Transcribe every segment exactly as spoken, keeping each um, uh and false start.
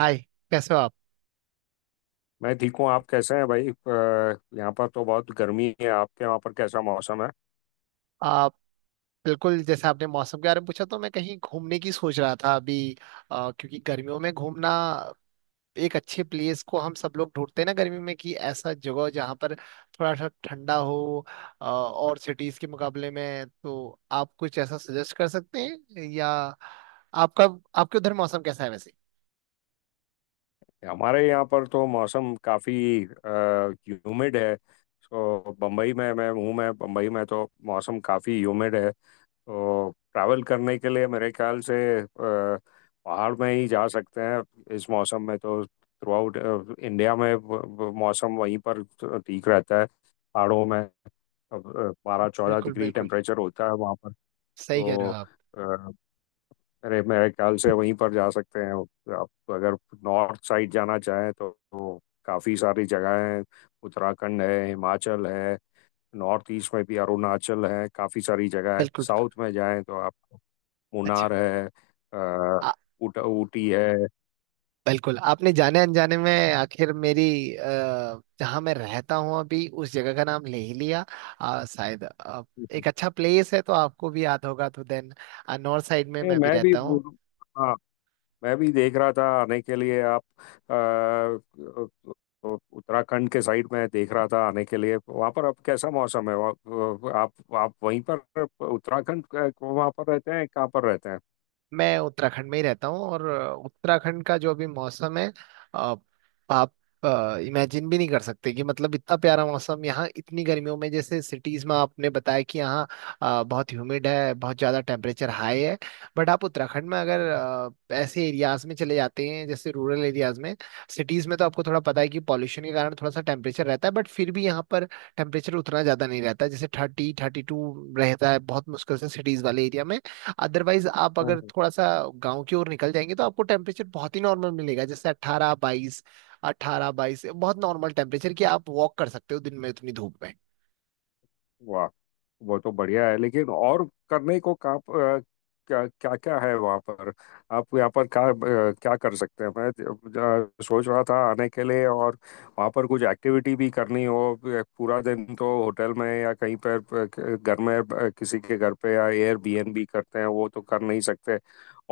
हाय। कैसे हो आप? मैं ठीक हूँ। आप कैसे हैं भाई? अ, यहाँ पर तो बहुत गर्मी है। आपके वहाँ पर कैसा मौसम है? आप? बिल्कुल, जैसे आपने मौसम के बारे में पूछा, तो मैं कहीं घूमने की सोच रहा था अभी। अ, क्योंकि गर्मियों में घूमना, एक अच्छे प्लेस को हम सब लोग ढूंढते हैं ना गर्मी में, कि ऐसा जगह जहाँ पर थोड़ा सा ठंडा हो। अ, और सिटीज के मुकाबले में तो आप कुछ ऐसा सजेस्ट कर सकते हैं? या आपका आपके उधर मौसम कैसा है वैसे? हमारे यहाँ पर तो मौसम काफ़ी ह्यूमिड है। तो बम्बई में मैं हूँ, मैं बम्बई में तो मौसम काफ़ी ह्यूमिड है। तो ट्रैवल करने के लिए मेरे ख्याल से अ, पहाड़ में ही जा सकते हैं। इस मौसम में तो थ्रू आउट इंडिया में व- व- मौसम वहीं पर ठीक रहता है, पहाड़ों में। बारह चौदह बिल्कुल डिग्री बिल्कुल, टेम्परेचर होता है वहाँ पर। सही कह रहे हो तो आप। अरे, मेरे ख्याल से वहीं पर जा सकते हैं। आप अगर नॉर्थ साइड जाना चाहें तो, तो काफ़ी सारी जगह हैं। उत्तराखंड है, हिमाचल है। नॉर्थ ईस्ट में भी अरुणाचल है, काफ़ी सारी जगह है। बिल्कुल। साउथ में जाएं तो आप, अच्छा। मुन्नार है, अ, उट, ऊटी है। बिल्कुल, आपने जाने अनजाने में आखिर मेरी, अ, जहाँ मैं रहता हूँ अभी, उस जगह का नाम ले ही लिया। अ, शायद अ, एक अच्छा प्लेस है, तो आपको भी याद होगा तो देन, नॉर्थ साइड में ये मैं भी मैं भी, रहता हूँ। हाँ, मैं भी देख रहा था आने के लिए। आप अ, तो उत्तराखंड के साइड में देख रहा था आने के लिए। वहाँ पर अब कैसा मौसम है? वहाँ- आप आप वहीं पर उत्तराखंड के, वहाँ पर रहते हैं? कहाँ पर रहते मैं उत्तराखंड में ही रहता हूँ। और उत्तराखंड का जो अभी मौसम है, अ, आप इमेजिन भी नहीं कर सकते, कि मतलब इतना प्यारा मौसम यहाँ। इतनी गर्मियों में, जैसे सिटीज में आपने बताया कि यहाँ अ, बहुत ह्यूमिड है, बहुत ज़्यादा टेम्परेचर हाई है। बट आप उत्तराखंड में अगर अ, ऐसे एरियाज में चले जाते हैं, जैसे रूरल एरियाज में। सिटीज में तो आपको थोड़ा पता है कि पॉल्यूशन के कारण थोड़ा सा टेम्परेचर रहता है, बट फिर भी यहाँ पर टेम्परेचर उतना ज़्यादा नहीं रहता, जैसे थर्टी थर्टी टू रहता है, बहुत मुश्किल से सिटीज वाले एरिया में। अदरवाइज, आप अगर हैं? थोड़ा सा गांव की ओर निकल जाएंगे तो आपको टेम्परेचर बहुत ही नॉर्मल मिलेगा, जैसे अट्ठारह बाईस। अट्ठारह बाईस बहुत नॉर्मल टेम्परेचर, कि आप वॉक कर सकते हो दिन में इतनी धूप में। वाह! वो तो बढ़िया है, लेकिन और करने को का, क्या क्या क्या है वहाँ पर? आप यहाँ पर क्या अ, क्या कर सकते हैं? मैं अ, सोच रहा था आने के लिए, और वहाँ पर कुछ एक्टिविटी भी करनी हो। अ, पूरा दिन तो होटल में या कहीं पर पर घर में, अ, किसी के घर पे या एयरबीएनबी करते हैं वो तो कर नहीं सकते।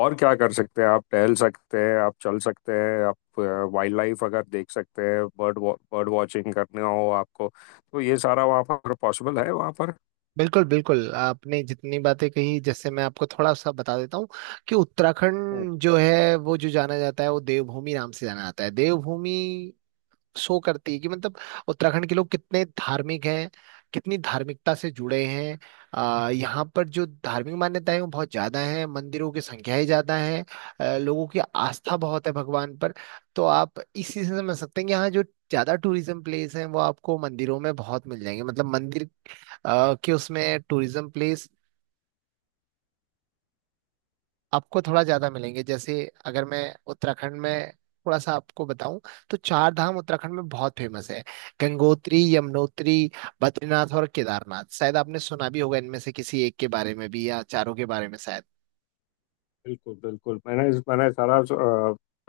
और क्या कर सकते हैं? आप टहल सकते हैं, आप चल सकते हैं, आप वाइल्ड लाइफ अगर देख सकते हैं, बर्ड बर्ड वॉचिंग करने हो आपको। तो ये सारा वहाँ पर पॉसिबल है वहाँ पर? बिल्कुल बिल्कुल, आपने जितनी बातें कही, जैसे मैं आपको थोड़ा सा बता देता हूँ कि हाँ, उत्तराखंड जो है, वो जो जाना जाता है वो देवभूमि नाम से जाना जाता है। देवभूमि शो करती है कि मतलब उत्तराखंड के लोग कितने धार्मिक हैं, कितनी धार्मिकता से जुड़े हैं। आ, यहाँ पर जो धार्मिक मान्यताएं हैं, वो बहुत ज्यादा हैं, मंदिरों की संख्याएं ज्यादा हैं। अ, लोगों की आस्था बहुत है भगवान पर। तो आप इस चीज से समझ सकते हैं कि यहाँ जो ज्यादा टूरिज्म प्लेस हैं, वो आपको मंदिरों में बहुत मिल जाएंगे। मतलब मंदिर अ, के उसमें टूरिज्म प्लेस आपको थोड़ा ज्यादा मिलेंगे। जैसे अगर मैं उत्तराखंड में थोड़ा सा आपको बताऊं, तो चार धाम उत्तराखंड में बहुत फेमस है। गंगोत्री, यमुनोत्री, बद्रीनाथ और केदारनाथ, शायद आपने सुना भी होगा इनमें से किसी एक के बारे में भी, या चारों के बारे में शायद। बिल्कुल बिल्कुल। मैंने मैंने सारा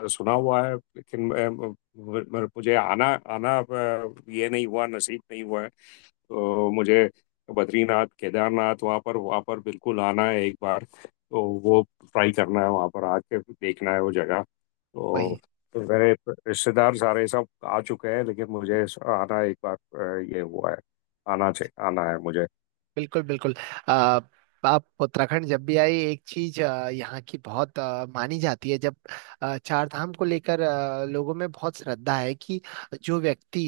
अ, सुना हुआ है, लेकिन अ, म- मुझे आना, आना अ, ये नहीं हुआ, नसीब नहीं हुआ है। तो मुझे बद्रीनाथ केदारनाथ, वहाँ पर वहाँ पर बिल्कुल आना है। एक बार तो वो ट्राई करना है, वहाँ पर आके देखना है वो जगह तो। वही। मेरे रिश्तेदार सारे सब आ चुके हैं, लेकिन मुझे आना एक बार अ, ये हुआ है। आना चाहिए, आना है मुझे। बिल्कुल बिल्कुल। आ, आप उत्तराखंड जब भी आए, एक चीज अ, यहाँ की बहुत अ, मानी जाती है, जब अ, चार धाम को लेकर अ, लोगों में बहुत श्रद्धा है कि जो व्यक्ति,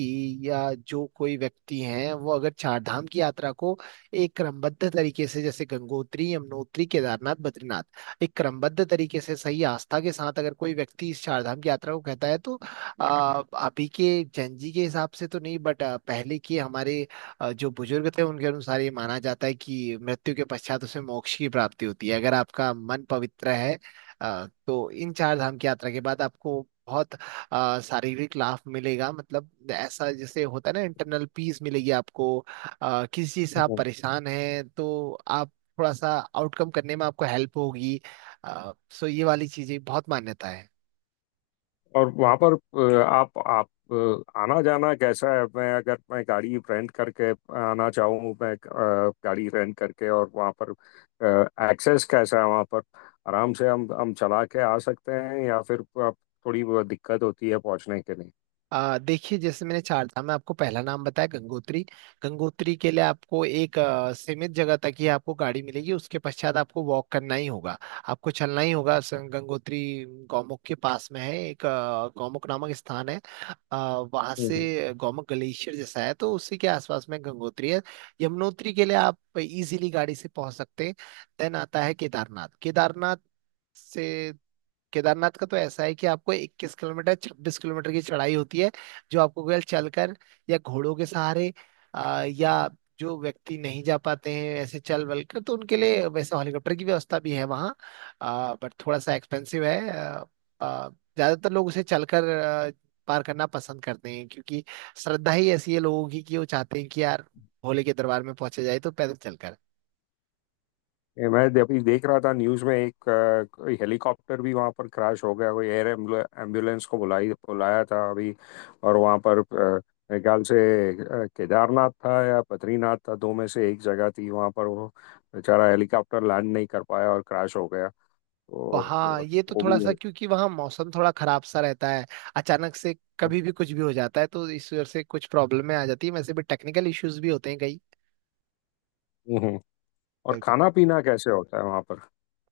या जो कोई व्यक्ति है, वो अगर चार धाम की यात्रा को एक क्रमबद्ध तरीके से, जैसे गंगोत्री, यमुनोत्री, केदारनाथ, बद्रीनाथ, एक क्रमबद्ध तरीके से सही आस्था के साथ अगर कोई व्यक्ति इस चार धाम की यात्रा को कहता है, तो आ, अभी के जन जी के हिसाब से तो नहीं, बट पहले के हमारे अ, जो बुजुर्ग थे, उनके अनुसार ये माना जाता है कि मृत्यु के पश्चात उसे मोक्ष की प्राप्ति होती है, अगर आपका मन पवित्र है। अ, तो इन चार धाम की यात्रा के बाद आपको बहुत अ, शारीरिक लाभ मिलेगा। मतलब ऐसा जैसे होता है ना, इंटरनल पीस मिलेगी आपको। अ, किसी चीज से आप परेशान हैं, तो आप थोड़ा सा आउटकम करने में आपको हेल्प होगी। अ, सो ये वाली चीजें बहुत मान्यता है। और वहाँ पर अ, आप आप अ, आना जाना कैसा है? मैं अगर मैं गाड़ी रेंट करके आना चाहूँ, मैं अ, गाड़ी रेंट करके, और वहाँ पर एक्सेस कैसा है वहाँ पर? आराम से हम हम चला के आ सकते हैं, या फिर आप थोड़ी वो दिक्कत होती है पहुँचने के आ, देखिए, जैसे मैंने चार था मैं आपको पहला नाम बताया, गंगोत्री। गंगोत्री के लिए आपको एक आ, सीमित जगह तक ही आपको गाड़ी मिलेगी, उसके पश्चात आपको वॉक करना ही होगा, आपको चलना ही होगा। स- गंगोत्री गौमुख के पास में है, एक आ, गौमुख नामक स्थान है। आ, वहां लिए? से गौमुख ग्लेशियर जैसा है, तो उसी के आसपास में गंगोत्री है। यमुनोत्री के लिए आप इजीली गाड़ी से पहुंच सकते हैं। देन आता है केदारनाथ। केदारनाथ से केदारनाथ का तो ऐसा है कि आपको इक्कीस किलोमीटर छब्बीस किलोमीटर की चढ़ाई होती है, जो आपको केवल चलकर, या घोड़ों के सहारे, आ, या जो व्यक्ति नहीं जा पाते हैं ऐसे चल बल कर, तो उनके लिए वैसे हेलीकॉप्टर की व्यवस्था भी है वहाँ। बट थोड़ा सा एक्सपेंसिव है। आ, आ, ज्यादातर लोग उसे चलकर आ, पार करना पसंद करते हैं, क्योंकि श्रद्धा ही ऐसी है लोगों की, कि वो चाहते हैं कि यार भोले के दरबार में पहुंचे जाए तो पैदल चलकर। ये मैं दे- अभी देख रहा था न्यूज में। एक अ, कोई हेलीकॉप्टर भी वहां पर क्रैश हो गया। कोई एयर एम्बुलेंस को बुलाई बुलाया था अभी। और वहां पर अ, मेरे ख्याल से अ, केदारनाथ था या बद्रीनाथ था, दो में से एक जगह थी वहां पर। वो बेचारा हेलीकॉप्टर लैंड नहीं कर पाया और क्रैश हो गया। तो वहाँ, अ, ये तो वो भी थोड़ा सा, है। क्योंकि वहाँ मौसम थोड़ा खराब सा रहता है, अचानक से कभी हम्म, भी कुछ भी हो जाता है, तो इस वजह से कुछ प्रॉब्लम में आ जाती है, वैसे भी टेक्निकल इश्यूज भी होते हैं हम्म। हम्म। और कई। खाना पीना कैसे होता है वहां पर?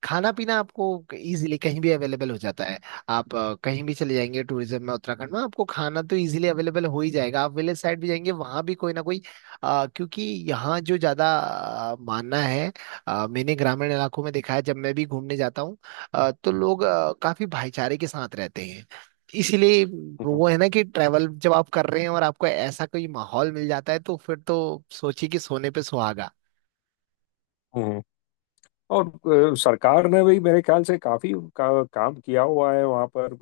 खाना पीना आपको इजीली कहीं भी अवेलेबल हो जाता है। आप अ, कहीं भी चले जाएंगे टूरिज्म में उत्तराखंड में, आपको खाना तो इजीली अवेलेबल हो ही जाएगा। आप विलेज साइड भी जाएंगे, वहां भी कोई ना कोई, अ, क्योंकि यहाँ जो ज्यादा अ, मानना है, अ, मैंने ग्रामीण इलाकों में देखा है जब मैं भी घूमने जाता हूँ, अ, तो लोग अ, काफी भाईचारे के साथ रहते हैं, इसीलिए हम्म, हम्म। वो है ना, कि ट्रैवल जब आप कर रहे हैं, और आपको ऐसा कोई माहौल मिल जाता है, तो फिर तो सोचिए कि सोने पे सुहागा। हम्म। और अ, सरकार ने भी मेरे ख्याल से काफी उनका काम किया हुआ है वहाँ पर।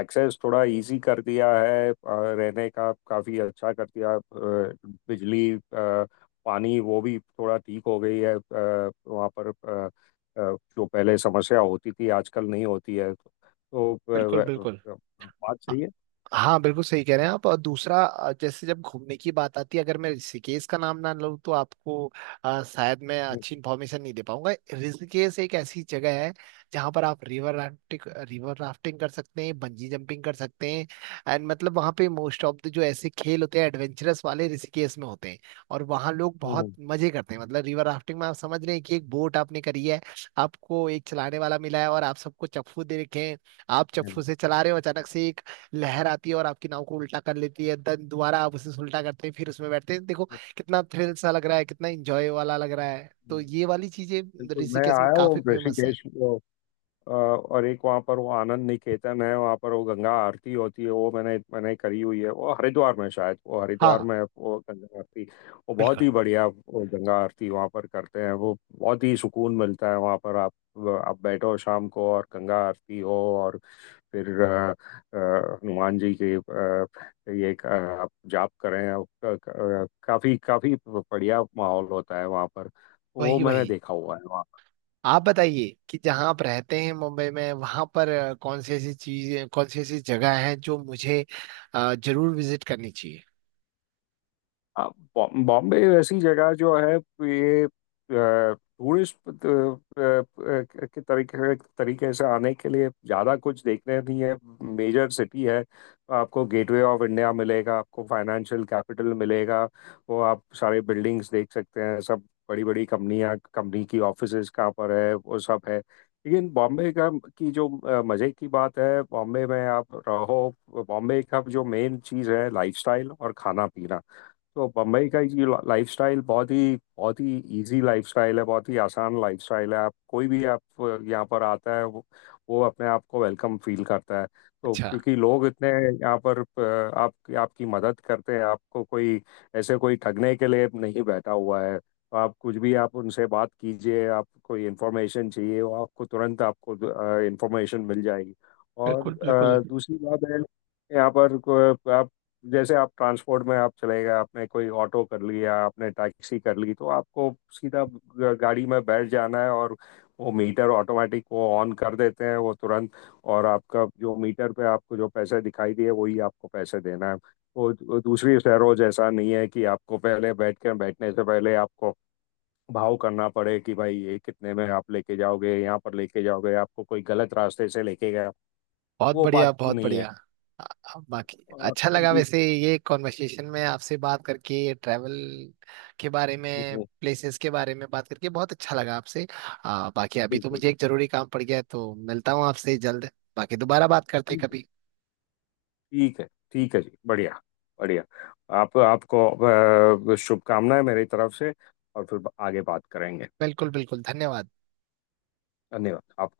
एक्सेस थोड़ा इजी कर दिया है, अ, रहने का काफी अच्छा कर दिया। अ, बिजली अ, पानी वो भी थोड़ा ठीक हो गई है। अ, वहाँ पर अ, अ, जो पहले समस्या होती थी आजकल नहीं होती है तो, अ, बिल्कुल व- बिल्कुल। अ, बात सही है। हाँ, बिल्कुल सही कह रहे हैं आप। और दूसरा, अ, जैसे जब घूमने की बात आती है, अगर मैं ऋषिकेश का नाम ना लूँ, तो आपको अ, शायद मैं अच्छी हम्म, इन्फॉर्मेशन नहीं दे पाऊंगा। ऋषिकेश एक ऐसी जगह है जहाँ पर आप रिवर राफ्टिंग, रिवर राफ्टिंग कर सकते हैं, बंजी जंपिंग कर सकते हैं। एंड मतलब वहाँ पे मोस्ट ऑफ द जो ऐसे खेल होते हैं एडवेंचरस वाले, ऋषिकेश में होते हैं। और वहाँ लोग बहुत हम्म, मजे करते हैं। मतलब रिवर राफ्टिंग में आप समझ रहे हैं कि एक बोट आपने करी है, आपको एक चलाने वाला मिला है, और आप सबको चप्पू दे रखे हैं। आप हम्म, चप्पू से चला रहे हो, अचानक हम्म, से लहर आती है और आपकी नाव को उल्टा कर लेती है। देन दोबारा आप उसे उल्टा करते हैं, फिर उसमें बैठते हैं। देखो हम्म, कितना थ्रिल सा लग रहा है, कितना एंजॉय वाला लग रहा है। तो हम्म। ये वाली चीजें बिल्कुल, मैं ऋषिकेश में आया काफी हूँ फेमस है। ऋषिकेश। अ, और एक वहाँ पर वो आनंद निकेतन है, वहाँ पर वो गंगा आरती होती है। वो मैंने मैंने करी हुई है। वो हरिद्वार में शायद, वो हरिद्वार हाँ, में है, वो गंगा आरती। वो बहुत बिल्कुल। ही बढ़िया, वो गंगा आरती वहाँ पर करते हैं। वो बहुत ही सुकून मिलता है वहाँ पर। आप आप बैठो शाम को और गंगा आरती हो। और फिर अ, अ, हनुमान जी के, अ, ये क- आप जाप करें, आप क- क- काफी काफी बढ़िया माहौल होता है वहाँ पर। वो वही, मैंने वही। देखा हुआ है। आप बताइए, कि जहाँ आप रहते हैं मुंबई में, वहां पर अ, कौन सी ऐसी चीज कौन सी ऐसी जगह है जो मुझे अ, जरूर विजिट करनी चाहिए? हाँ, बॉ- बॉम्बे ऐसी जगह जो है ये, टूरिस्ट के तरीके तरीके से आने के लिए ज़्यादा कुछ देखने नहीं है। मेजर सिटी है, तो आपको गेटवे ऑफ इंडिया मिलेगा, आपको फाइनेंशियल कैपिटल मिलेगा, वो आप सारे बिल्डिंग्स देख सकते हैं सब। बड़ी बड़ी कंपनियां कंपनी की ऑफिसेज कहाँ पर है, वो सब है। लेकिन बॉम्बे का की जो अ, मज़े की बात है, बॉम्बे में आप रहो, बॉम्बे का जो मेन चीज़ है लाइफस्टाइल और खाना पीना। तो बम्बई का ये लाइफस्टाइल बहुत ही बहुत ही इजी लाइफस्टाइल है, बहुत ही आसान लाइफस्टाइल है। आप कोई भी आप यहाँ पर आता है वो, वो अपने आप को वेलकम फील करता है। तो अच्छा। क्योंकि लोग इतने यहाँ पर, अ, आप आपकी मदद करते हैं। आपको कोई ऐसे कोई ठगने के लिए नहीं बैठा हुआ है, तो आप कुछ भी आप उनसे बात कीजिए। आप कोई इन्फॉर्मेशन चाहिए वो आपको तुरंत आपको इन्फॉर्मेशन मिल जाएगी। और बिल्कुल बिल्कुल। अ, दूसरी बात है, यहाँ पर को- आप, जैसे आप ट्रांसपोर्ट में आप चले गए, आपने कोई ऑटो कर लिया, आपने टैक्सी कर ली, तो आपको सीधा ग- गाड़ी में बैठ जाना है, और वो मीटर ऑटोमेटिक वो ऑन कर देते हैं वो तुरंत। और आपका जो मीटर पे आपको जो पैसे दिखाई दिए वही आपको पैसे देना है। वो वो दूसरी शहरों जैसा नहीं है कि आपको पहले बैठ के बैठने से पहले आपको भाव करना पड़े कि भाई ये कितने में आप लेके जाओगे, यहाँ पर लेके जाओगे, आपको कोई गलत रास्ते से लेके गया। बहुत वो बढ़िया, बात बहुत नहीं है। बढ़िया। आ- आ- बाकी और अच्छा और लगा, दूसरी- वैसे ये कॉन्वर्सेशन में आपसे बात करके, ट्रैवल के बारे में, प्लेसेस के बारे में बात करके, बहुत अच्छा लगा आपसे। आ, बाकी अभी तो बिल्कुल। मुझे एक जरूरी काम पड़ गया है, तो मिलता हूँ आपसे जल्द। बाकी दोबारा बात करते हैं कभी। ठीक है, ठीक है जी। बढ़िया, बढ़िया। आप आपको अ, शुभकामनाएं मेरी तरफ से। और फिर आगे बात करेंगे। बिल्कुल बिल्कुल। धन्यवाद। धन्यवाद आपको।